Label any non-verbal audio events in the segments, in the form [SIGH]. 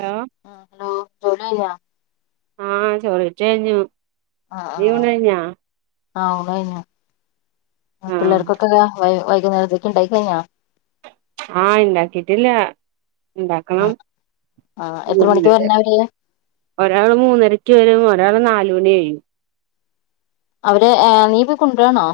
Law ആഹ് hello ജോലി കഴിഞ്ഞോ ആഹ് ചോറീറ്റ കഴിഞ്ഞു നീയും കഴിഞ്ഞാ? ആ ഊണ് കഴിഞ്ഞു ആ ആഹ് പിള്ളർക്കൊക്കെ ക വൈ വൈ ഈ നേരത്തേക്ക് ഇണ്ടായി കഴിഞ്ഞാ ആഹ് ഇണ്ടാക്കിട്ടില്ലാ ഇണ്ടാക്കണം ആഹ് ആഹ് എത്ര മണിക്ക് വരണെ അവര് ഒരാള് മൂന്നരക്ക് വരും ഒരാള് നാൽ [UNINTELLIGIBLE] മണിയായി അവരെ ഏഹ് നീ പോയി കൊണ്ട രാണോ?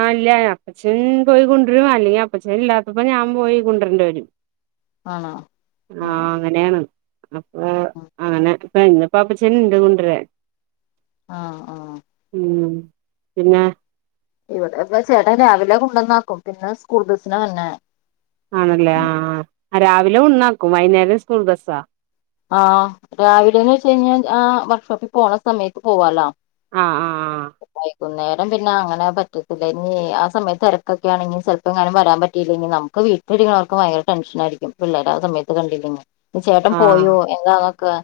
ആഹ് ഇല്ല അപ്പച്ചൻ പോയി കൊണ്ടൊരും അല്ലെങ്കി അപ്പച്ചനില്ലാത്തപ്പോ ഞാൻ പോയി കൊണ്ടരണ്ടി വരും ആണോ ആഹ് അങ്ങനെയാണ് അപ്പൊ അങ്ങനെ പ ഇന്നിപ്പോ അപ്പച്ചൻ ഇണ്ട് കൊണ്ടരാൻ ആഹ് ആഹ് ഉം പിന്നെ ഇവിടെ ഇപ്പ ചേട്ടൻ രാവിലെ കൊണ്ടന്നാക്കും പിന്നെ സ്കൂൾ ബസിനാ വർണെ ആണല്ലേ ആഹ് ആ രാവിലെ ഉണ്ണാക്കും വൈന്നേരം സ്കൂൾ ബസ്സാ ആഹ് രാവിലേന്ന് വെച്ച് കഴിഞ്ഞാ ആ വർക്ക്ഷോപ്പി പോണ സമയത്ത് പോവാലോ ആഹ് ആഹ് ആഹ് കുന്നേരം പിന്ന അങ്ങനെ പറ്റത്തില്ല ഇനി ആ സമയത്ത് തെരക്കൊക്കൊയാണെങ്കി ചെലപ്പോ എങ്ങനും വരാൻ പറ്റിയില്ലെങ്കി നമുക്ക് വീട്ടിലിരിക്കണോർക്ക് ഭയങ്കര ടെൻഷനായിരിക്കും പിള്ളേരെ ആ സമയത്ത് കണ്ടില്ലെങ്ങി ആഹ് പോയോ എങ്ങാന്ന് ക്ക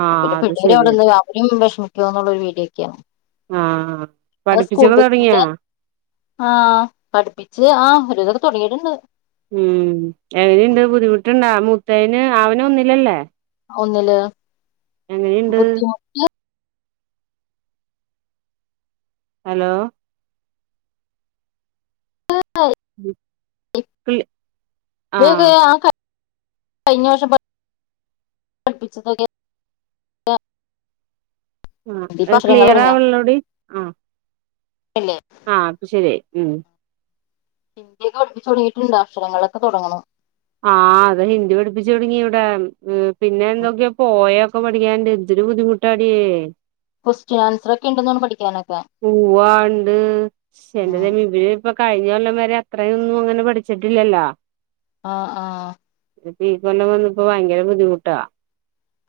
ആഹ് ആഹ് പിന്നെ അത് പിള്ളേര് ശരിയാ അവിടുന്ന് അവരും വെഷ് പൊക്കോന്നുള്ളോരു വീഡിയെക്ക് ആണ് ആഹ് അത് പഠിപ്പിച്ചൊക്കെ സ്കൂബസ് ൻ്റെ തുടങ്ങിയാ ആഹ് പഠിപ്പിച്ച് ആ രുവിധൊക്കെ തൊടങ്ങീട്ട്ണ്ട് ഉം എങ്ങനെയ്ണ്ട് ബുദ്ധിമുട്ടുണ്ടാ മൂത് ത്തേന് അവന് ഒന്നിലല്ലേ ഒന്നില് എങ്ങനെയുണ്ട് ബുദ്ധിമുട്ട് ഹലോ [UNINTELLIGIBLE] ആഹ് കയിഞ്ഞവർഷം പ പഠിപ്പിച്ച [UNINTELLIGIBLE] ആ എ ക്ലിയറാവൺളോടി ആ അല്ലേ ആ ഇപ്പ ശെരിയായി. ഉം ഹിന്ദിയൊക്കെ പഠിപ്പിച്ചു തൊടങ്ങിയിട്ടുണ്ട് അക്ഷരങ്ങളൊക്കെ തൊടങ്ങണം. ആ അതെ ഹിന്ദി പഠിപ്പിച്ചു തൊടങ്ങി ഇവിടെ ഉം പിന്നെ എന്തൊക്കെയാ പോയ ക്കെ പഠിക്കാൻണ്ട് എന്തൊരു ബുദ്ധിമുട്ടാട്യേ കൊസ്സ്റ്റനാൻസറോക്കെ ഇണ്ടന്നോണ് പഠിക്കാന് പൂവാണ്ട് എന്റെ ദൈവമെ ഇവര് ഇപ്പ കഴിഞ്ഞ കൊല്ലം വരെ അത്രയൊന്നും അങ്ങനെ പഠിച്ചിട്ടില്ലല്ലോ. ആ ആ പ്പീ കൊല്ലം വന്നപ്പോ ഭയങ്കര ബുദ്ധിമുട്ടാ.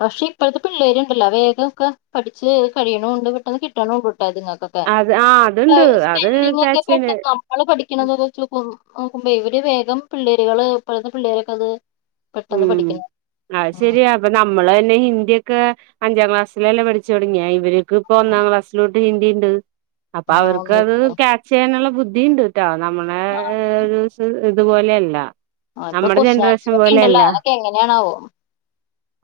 പക്ഷെ ഇപ്പഴത്തെ പിള്ളേര്ണ്ടല്ലോ വേഗം ഒക്കെ പഠിച്ച് കഴിയണുണ്ട് പെട്ടെന്ന് കിട്ടണുണ്ട്. ത്ങ്ങക്കൊക്കെ അത് ആഹ് അതുണ്ട് സ്‌പെ അത് സ്പെല്ലിങ്ങൊക്കെ ക്യാച്ച് ചെയ്യണ് പെട്ടെന്ന് നമ്മള് പഠിക്കുന്നതതോച്ചൊക്കു നോക്കുമ്പ ഇവിര് വേഗം പിള്ളേര്കള് ഇപ്പഴ്ത്തെ പിള്ളേരൊക്കെത് ഉം ആശെരിയാ അപ്പ നമ്മ നമ്മള്ന്നെ ഹിന്ദിയൊക്കെ അഞ്ചാം ക്ലാസ്സിലല്ലെ പഠിച്ചു തൊടങ്ങിയാ ഇവര് ക്ക്‌ പ്പം ഉം. ഒന്നാം ക്ലാസ്സിലോ ഹിന്ദിണ്ട്. അപ്പ ആ ഒന്നും അവർക്കത് ക്യാച്ച് ചെയ്യാനുള്ള ബുദ്ധി ന്ദിണ്ട്. ട്ടോ നമ്മളെ ആ ഒരൂ സ് തുപോലെയല്ല. ആ ഇപ്പ കൊസ്റ്റിനാൻസറോക്കെ ഇണ്ടല്ലോ. ക്കെങ്ങെനാണാവോ?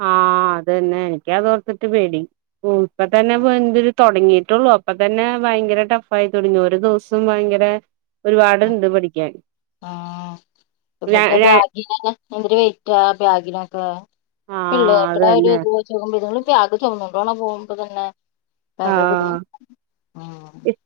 ആ അതന്നെ. നിക്കതോർത്തിട്ട് പേടി. ഉം ഇപ്പ തന്നെ ഉം. എന്തെര് തൊടങ്ങിട്ടുള്ളൂ അപ്പ തന്നെ ഭയങ്കര ടഫ് ആയി തൊടങ്ങി ഒരുദൂസം ഭയങ്കര ഒരുപാടുണ്ട് പഠിക്കാൻ ആ ര ഇവർടെ ര ബാഗിനന്നെ എന്തൊര് വെയ്റ്റാ ബാഗിനൊക്കെ. ആഹ് പിള്ളെര്ടെ അത് കാര്യം തന്നെ ഇതുവെച്ച് നോക്കുമ്പ ഇത്ങ്ങള് ബാഗ് ചൊമന്നോണ്ടോണ പോവുമ്പ തന്നെ ആ ഭയങ്കര ബുദ്ധിമുട്ട് ഇപ്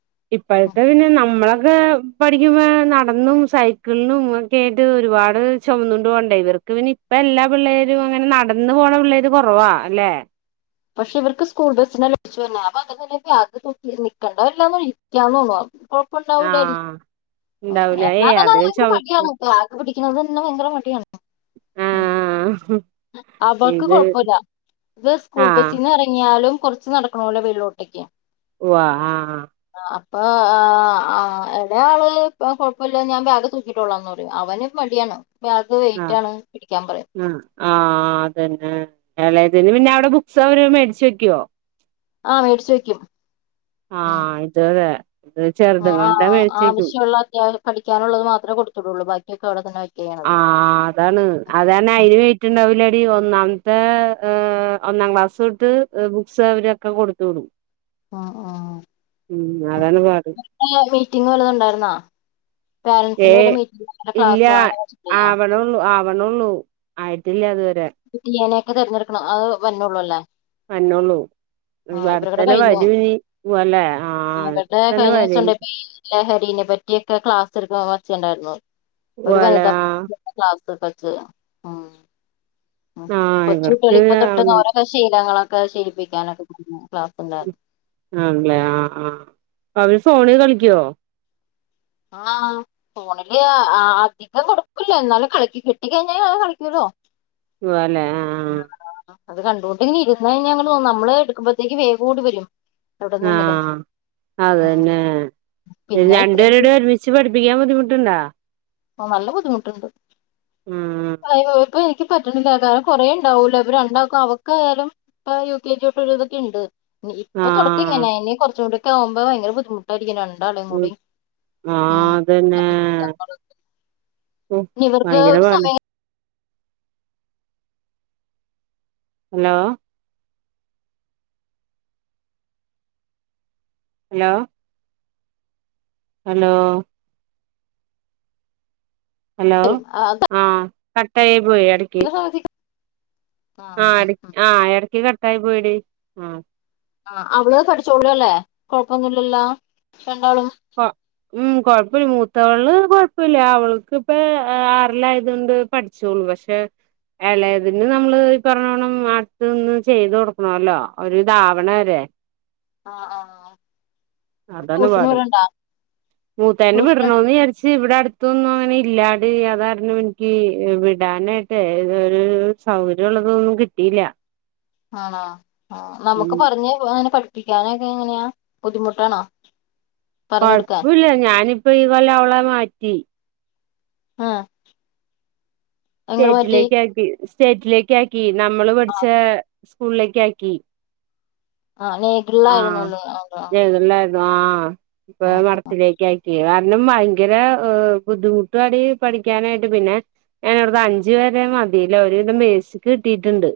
ഉം. ഇപ്പഴ്ത്തെ പിന്നെ നമ്മള ക്കെ പഠിക്കുമ്പ നടന്നും സൈക്കിളിനും ഒക്കെയായിട്ട് ഒരുപാട് ചൊമന്നോണ്ട് പോണ്ടേ ഇവർക്ക് പിന്നെ ഇപ്പ എല്ലാ പിള്ളേരും അങ്ങനെ നടന്ന് പോണ പിള്ളേര് കൊറവാ അല്ലെ? പക്ഷെ ഇവർക്ക് സ്കൂൾ ബസ്സിനല്ലേ തിരിച്ചുവരുണെ അപ്പൊ അതെങ്ങനെ [UNINTELLIGIBLE] നിക്കണ്ട വരില്ല തോന്നുണു ഇരിക്കാന്ന് തോന്നുന്നു കൊഴപ്പുണ്ടാവൂലായിരിക്കും ആഹ് ഉണ്ടാവൂല ഏ എന്നാതന്നെ അതിന് അവർക്ക് ചുമക്ക് മടിയാകും ക്ലാസ്സ്‌ പിടിക്കുന്നത് തന്നെ ഭയങ്കര മടിയാണ് ഉം ആഹ് അവൾക്ക് ഇത് കൊഴപ്പുല്ല ഇത് സ്കൂൾ ആഹ് ബസിന്ന് ഇറങ്ങിയ എന്നാലും കുറച്ച് നടക്കണോല്ലോ വീട്ടിലോട്ടേക്ക് ഉവ്വാ ആഹ് ആ ഇപ്പ ആ ആ എന്റെയാളൊന്നും കൊഴപ്പമില്ല ഞാൻ ബാഗ് തുക്കിയിട്ടോളാം പറയും അവന് മടിയാണ് ആൾക്ക് വെയിറ്റ് ആഹ് ആണ് പിടിക്കാൻ പറയും ആഹ് ആഹ് അതന്നെ ഇളയതിന് പിന്നെ അവിടെ ബുക്സ് അവര് മേടിച്ച് വെക്കുവോ ആഹ് മേടിച്ച് വെക്കും ആ ഇത് അതെ ഇത് ആ ചെറുതുങ്ങളുടെ ആ മേടിച്ച് വെക്കും ആവശ്യള്ള അത്യാവശ്യം പഠിക്കാനുള്ളത് മാത്രേ കൊട്ത്ത് വിടോള്ളൂ ബാ ക്കിക്കെ അവടെതന്നെ വെയ് ആ അതാണ് അതാണ് ഉം അയിന് വെയ്റ്റ്ണ്ടാവൂല [UNINTELLIGIBLE] ഒന്നാമത്തെ ഒന്നാം ക്ലാസ്സ് തൊട്ട് ബുക്സ് അവരൊക്കെ കൊട്ത്ത് വിടും ഉം ഉം ഉം അതാണ് പാട് [INAUDIBLE] മീറ്റിംഗ് വല്ലതുണ്ടായിരുന്നോ ഏ ഇല്ല ആവ്ണോള്ള് ആവണോള്ളൂ ആയിട്ടില്ല ഇതുവ [UNINTELLIGIBLE] തെരഞ്ഞെട്ക്ക്ണം അത് വര്ണോള്ളൂല്ലേ വര്നോള്ളൂ ഇവരുടെ അട്ത്തെന്നെ കഴിഞ്ഞു വരൂ ഇനി പോവല്ലേ ആ അവരുടെ ഇപ്പോ തന്നെ കഴിഞ്ഞ ദിവസം വരേനി [UNINTELLIGIBLE] ഒച്ചണ്ടായിരുന്നു ഒരു വനിതാ [INAUDIBLE] ക്ലാസ്സ്ട്ത്തത് മ്മ് മ്മ് ആഹ് കൊച്ചുട്ട്യാള് ഇവർക്ക് ഇപ്പൊ തൊട്ട് ആവണം [UNINTELLIGIBLE] ശീലങ്ങള് ട്ട്യാളെ ശീലിപ്പിക്കാനൊക്കെ തൊടങ്ങിയോ ആല്ലേ ആ ആ അവര് ഫോണിൽ കളിക്കോ ആ ഫോണില് അധികം കൊട്ക്കില്ലന്നാലും കിട്ടിക്കഴിഞ്ഞ കളിക്കല്ലോ സുവാലേ അത് കണ്ടോണ്ട്ങ്ങിരുന്നഴിഞ്ഞ നമ്മള് എട്ക്ക്മ്പോത്തേക്ക് വേഗോടിവരും ആ ഉം അതെന്നെ പിന്നെ ഇത്രയും രണ്ട്പേരുടിം ഒരുമിച്ച് പഠിപ്പിക്കാൻ ബുദ്ധിമുട്ട്ണ്ടോ? ഓ നല്ല ബുദ്ധിമുട്ട്ണ്ട് ഉം ഇപ്പൊ എനിക്ക് പറ്റിണില്ലത് കുറേണ്ടാവോലോ ഇപ്പ രണ്ടാക്കും അവൾക്കായാലും ഇപ്പ യു കെ ജി തൊട്ട് ഒരുവിതൊക്കെണ്ട് ഇപ്പൊ തൊടക്ക ആഹ് ഇങ്ങനെ ഇനി കൊറച്ചുടി ആവുമ്പോ ഭയങ്കര ബുദ്ധിമുട്ടായിരിക്കു രണ് ഉം ആ അതന്നെ ഉം ഇനി ഇവർക്ക് ഭയങ്കര ഒര് പാട് സമയം ഹലോ ഹലോ ഹലോ ഹലോ ആ കട്ടായി പോയി എടയ്ക്ക് സമയത്ത് ആ അഹ് ഇടാആ ഇടക്ക് കട്ടാ ആയി പോയി ഡി ആ ആ അവള് പഠിച്ചോളൂല്ലേ കൊഴപ്പൊന്നുല്ലല്ലോ കോ മ് കൊഴപ്പില്ല മൂത്തളെ കൊഴ കുഴപ്പില്ല അവൾക്ക് ഇപ്പ ആറിലായത് കൊണ്ട് പഠിച്ചുള്ളു പക്ഷെ ളതിന് നമ്മള് ഈ പറഞ്ഞോണം അടുത്തൊന്ന് ചെയ്ത് കൊടുക്കണല്ലോ ഒരു താവണ വരെ ആ ആ അഹ് അതാണ്പാട് മൂത്തന്നെ ട്യൂഷൻ വിടണന്ന് വിചാരിച്ച് ഇവിടെ അടുത്തൊന്നും അങ്ങനെ ഇല്ലാഡി അതാരണം എനിക്ക് വിടാനായിട്ട് ഒരു സൗകര്യം ഉള്ളതൊന്നും കിട്ടില്ല ആണോ ആ നമുക്ക് പറഞ്ഞ് അങ്ങനെ പഠിപ്പിക്കാ കുട്ടാനൊക്കെ എങ്ങനെയാ ബുദ്ധിമുട്ടാണോ പറഞ്ഞു കൊടുക്കാൻ കൊഴപ്പില്ല ഞാനിപ്പ ഈ കൊല്ല അവളെ മാറ്റി ആഹ് ചേട്ടിലേക്ക് ആക്കി ചേട്ടിലേക്ക് ആക്കി കി നമ്മള് പഠിച്ച സ്കൂളിലേക്ക് ആക്കി ആഹ് നെഗിൽആയിരുന്നുലേ ആ ആ ആ ഇപ്പൊ മടത്തിലേക്ക് ആക്കിയ കാരണം ഭയങ്കര ബുദ്ധിമുട്ട് അടി പഠിക്കാനായിട്ട് പിന്നെ ഞാനടുത് അഞ്ചു വരെ മതില്ലേ ഒരുവിതം മേസിക്ക് കിട്ടിട്ടുണ്ട്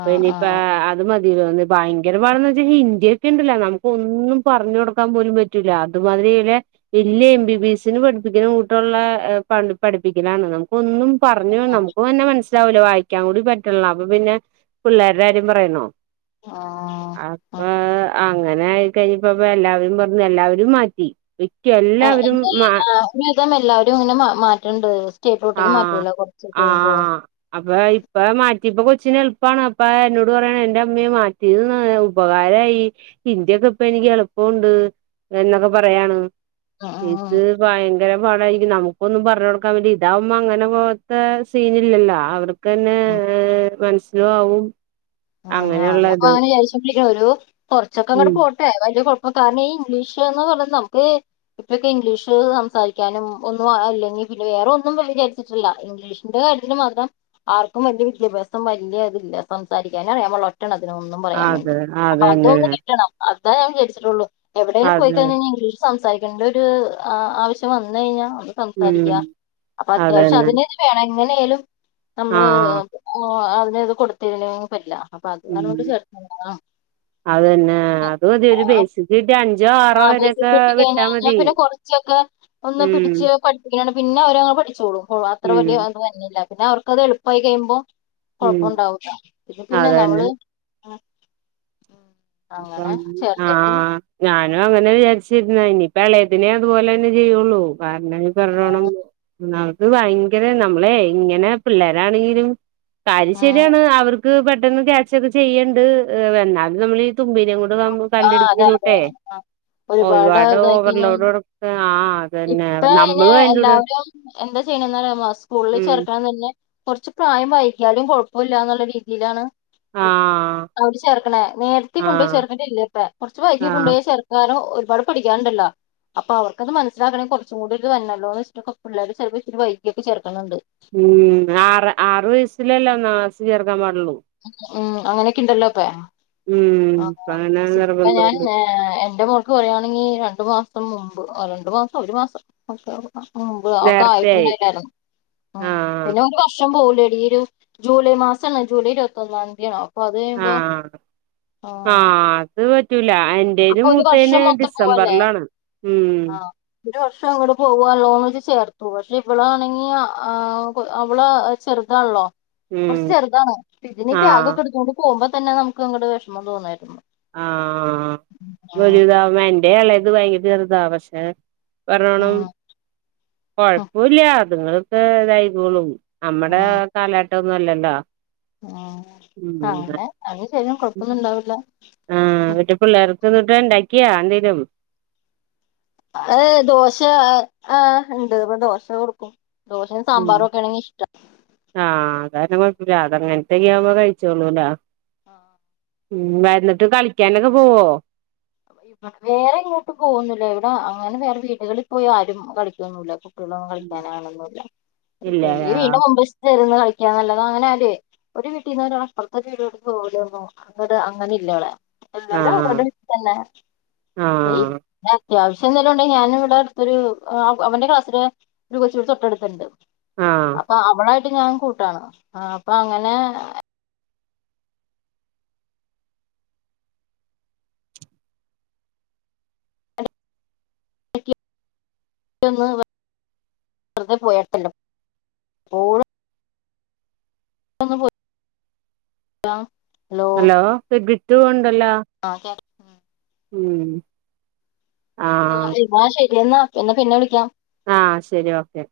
ആ ആ ഇനിയിപ്പ അത് മതി ഭയങ്കര പാടന്ന് വെച്ചാ ഇന്ത്യ ഒക്കെ ഉണ്ടല്ല നമുക്ക് ഒന്നും പറഞ്ഞു കൊടുക്കാൻ പോലും പറ്റൂല്ല അതുമാതിരില്ല വല്യ എം ബി ബി എസ്സിന് പഠിപ്പിക്ക കൂട്ടുള്ള പഠിപ്പിക്കാലാണ് ഒന്നും പറഞ്ഞു നമുക്ക് തന്നെ മനസ്സി മനസ്സിലാവില്ല വായിക്കാൻ കൂടി പറ്റുല അപ്പൊ പിന്നെ പിള്ളേരുടെ കാര്യം പറയണോ ആഹ് അപ്പ ആഹ് അങ്ങനെ ആയി കഴിഞ്ഞപ്പ എല്ലാവരും പറഞ്ഞു എല്ലാവരും മാറ്റി ആതല്ല എല്ലാവരും പിന്നെപ്പം എല്ലരും ഇങ്ങനെ മാറ്റ്ണ്ട് ആഹ് ആ അപ്പൊ ഇപ്പം മാറ്റി ഇപ്പം കൊച്ചിനെ എളുപ്പമാണ് അപ്പ എന്നോട് പറയാണ് എന്റെ അമ്മയെ മാറ്റിയ ഉപകാരമായി ഇന്റെകൊപ്പ എനിക്ക് എളുപ്പുണ്ട് എന്നൊക്കെ പറയാണ് ആ ആ ഇത് ഭയങ്കര പാടായിരിക്കും നമുക്കൊന്നും പറഞ്ഞ കൊടുക്കൻ വേണ്ടി ഇതാവുമ്പോൾ മ അങ്ങനെ പോകാത്തെ സീനില്ലല്ലോ അവർക്ക് ക്കെന്നെ ആ ഏ മൻസ് ലോ ആവും ആഹ് ഞാ അങ്ങനെയുള്ള ഇത് ഞാപ്പൊ [UNINTELLIGIBLE] കൊറച്ചൊക്കെ അങ്ങട്ട് ഉം പോട്ടെ വലിയ കൊഴ്പ്പ അപ്പ കാരണം ഈ ഇംഗ്ലീഷ് ന്ന് പറഞ്ഞത് നമുക്ക് ഇപ്പൊക്കെ ഇംഗ്ലീഷ് സംസാരിക്കാനും ഒന്നും അല്ലെങ്കി പിന്നെ വേറെ ഒന്നും വിചാരിച്ചിട്ടില്ല ഇംഗ്ലീഷിന്റെ കാര്യത്തിന് മാത്രം ആർക്കും വലിയ വിദ്യാഭ്യാസം വലിയ ഇതില്ല സംസാരി എന്നാ നിയമൊള്ളൊ ഒറ്റെണ്ണത്തിനും ഒന്നും പറയാൻ വേണ്ടി അതെ അപ്പൊ അതന്നെ അതൊന്നും കിട്ടണം അഹ് ഞാൻ വിചാരിച്ചിട്ടൊള്ളു എവിടെങ്കിലും അതെ പോയിക്കഴഞ്ഞ ഞ്ഞിഗ്ലീഷ് സംസാരിക്കെണ്ടൊരു അ ആവശ്യം വന്നഴിഞ്ഞാ സംസാരിക്ക ഉം അപ്പൊ അത്യാവശ്യം അതന്നെ അതിന് വേണങ്കിൽ ന്തേലും നമ്മള് ആഹ് പ്പൊ അഹ് ഇഞ്ഞിത് കൊടുത്തീലോ പറ്റ്ല്ല ഉമ് അതന്നെ അത് മതിഒരു ബേസിക് കിട്ടിയാൽ അഞ് ആബേസിക് കിട്ടികഴിഞ്ഞയ് ഞ്ഞാ പിന്നെ കുറച്ചൊക്കെ ഒന്ന് ഉം പിടിച്ച് പഠിപ്പിക്കാണ് പിന്നെ അവരങ്ങനെ പഠിച്ചോളും ഓ അത്ര ഉം വലിയ അതൊന്നും വര്നില്ല പിന്നെ അവർക്കത് എളുപ്പായി കയുമ്പോ ഉം കൊഴപ്പൊണ്ടാവൂല ഇത് പിന്നെ നമള് അഹ് ചേർത്തിട്ടുണ്ട് ആഹ് ഞനും ഞാൻ അങ്ങനെ വിചാരിച്ചിരുന്നത് ഇനി ഇപ്പം ഇളയത്തിനേ അതുപലെന്നെ ചെയ്യോള്ളൂ പറിയണെങ്കിൽ പറഞ്ഞോണം നമുക്ക് ഭയങ്കര നമ്മളെ ഇങ്ങന പിള്ളാരാണെങ്കിലും കാര്യം ഉം ശരിയാണ് അവർക്ക് പട് ട്ടൊന്നും വ്യാരിച്ചത് ചെയ്യേണ്ട് എന്നാലും നമ്മള് ഈ തുമ്പിനേം കൊണ്ട് നമ്മ ആ അതെ അതെ കല്ലെടുപ്പിക്കുന്നക്കൂട്ടെ ആ ഒരുപാട് ഓവർലോഡ് കൊടുക്ക ആഹ് അതന്നെ ഇപ്പ അയിന് നമ്മളും അയിന്റൂടെ എല്ലാവരും എന്താ ചെയ്യണെന്ന് അറിയാമോ സ്കൂളില് ഉം ചേർക്കണതന്നെ കൊറച്ച് പ്രായം വൈകി കിയാലും കൊഴപ്പല്ല ന്നുള്ള രീതിയിലാണ് ആഹ് അവിര് ചേർക്ക്ണേ നേരത്തെ കൊണ്ടുയി ആഹ് ചേർക്കണ്ട ഇല്ലപ്പെ കുറച്ച് വൈകി ആഹ് കൊണ്ടുപോയി ചേർക്കാനും ഒരു ഇവടക പഠിക്കാനൊണ്ടല്ലോ അപ്പ അവർക്കത് മനസ് സിലാക്കണെ കുറച്ചും കൂടി ഒരു ഇത് വല്ലോന്ന് വെച്ചിട്ട് ഒക്കെ പിള്ളേരെ ചിലപ്പൊ ഇച്ചിരി വൈകിയക്കെ ചേർക്ക്ന്ന്ണ്ട് ഉം സ് ചേർക്കാൻ പാ ഉം അങ്ങനെക്കിണ്ടല്ലോപ്പേ ഉം ആഹ് അങ്ങനെ സിൽ ഞാൻ നിർബന്ധമുണ്ട് ഏഹ് എന്റെ മോൾക്ക് പറയാണെങ്കി അ ണ്ടു മാസം മുമ്പ് ആ രണ്ടു മാസോ ഒരു മാസോ [UNINTELLIGIBLE] മുമ്പ് അവക്ക് നേരത്തെയായി ആയിട്ടുണ്ടായില്ലാരുന്നു ഉം ആഹ് പിന്നെ ഒരു വർഷം പോയ് വെടിയിരു ജൂലൈ മാസണ് ജൂലൈ ഇരുപത്തൊന്നാം തീയാണ് ഓ പ്പൊ അത് കയ്യുമ്പോ ആ ത് ത് പറ്റു അപ്പൊ ഒരു വർഷം മൊത്തം പോവല്ലേ ഉം ആ ഒരു വർഷം അങ്ങോട്ട് പോവാണല്ലോന്ന്ച്ച് ചേർ പക്ഷെ ഇവളാണെങ്കി ആ അവള് ചെർതാണല്ലോ ഉം കുറച്ച് ചെറ്താണ് പിന്നെ ഈ ആഹ് ബ്യാഗൊക്കെടുത്തോണ്ട് പോകുമ്പ പിന്നെ നമുക്ക് അങ്ങോട്ട് വെഷമം തോന്നി [UNINTELLIGIBLE] ആ വലുതാവു എന്റെ എളേത് ഇത് വൈകിട്ട് [UNINTELLIGIBLE] പറോണം ആഹ് ഉം കൊഴപ്പൊല്യ ഇങ്ങളിപ്പെ ഇതായിക്കോളും അമ്മടെ ഉം കാലഘട്ടന്നൊല്ലല്ലോ ടാ ഉം അങ്ങനെ അന്ന് ചെയ്യും കൊഴപ്പൊന്നുണ്ടാവില്ല ആ ന്നട്ട് പിള്ളേർക്ക് എന്തുട്ടണ്ടാക് ക്ക്യാ ന്തേലും ഏ ദോശ അ് ആ ഇണ്ട് ഇപ്പ ദോശ കൊടുക്കും ദോശയും ഉം സാമ്പാറുഒക്കെ ആണെങ്കി ഇഷ്ടം [UNINTELLIGIBLE] കൊഴപ്പൂല്ല അത അങ്ങനത്തെ ഗ്യവുമ്പോ കഴിച്ചോളൂല ആ ഉം വന്നിട്ട് കളിക്ക്യാനൊക്കെ പോവോ വേറെ ഇങ്ങോട്ട് പോവൊന്നുല്ല ഇവിടെ അങ്ങനെ വേറെ വീടുകളിൽ പോയി ആരും കളിക്കൊന്നുല്ല പ്പൊ ഇവിടെ കളിക്കാനാളൊന്നുല്ല ഇല്ല എങ്കി വിടിൻ്റെ ആഹ് മുൻവശത്ത് [UNINTELLIGIBLE] ന്ന് കളിക്കാന്നല്ലത അങ്ങനാരെ ഒരു വീട്ടീന്നൊരാളപ്പർത്ത വീടോട്ട് പോലോന്നുല്ല വടെ അ അങ്ങനെ ല്ലവടേ എല്ലാരവരവരുടെ വീട്ടി തന്നെ ആ അത്യാവശ്യ ന്തെലുണ്ടെങ്കി ഞാനിവിടെ ഒരു അ് അവന്റെ ക്ലാസില് ഒരു കൊച്ചു വടെ തൊട്ടട്ത്തുണ്ട് ആഹ് അപ്പൊ അവളെ ഇപ്പ ഞാൻ കൂട്ടാണ് ആ അപ്പൊ അങ്ങനെ [UNINTELLIGIBLE] വെറ്തെ പോയാ [UNINTELLIGIBLE] ഓള് [UNINTELLIGIBLE] ഹലോ [UNINTELLIGIBLE] [UNINTELLIGIBLE] അല്ല ആ കേക്ക ഉം ആഹ് [UNINTELLIGIBLE] എന്നാ എന്ന പിന്നെ വിളിക്കാം ആ ശരി ഓക്കെ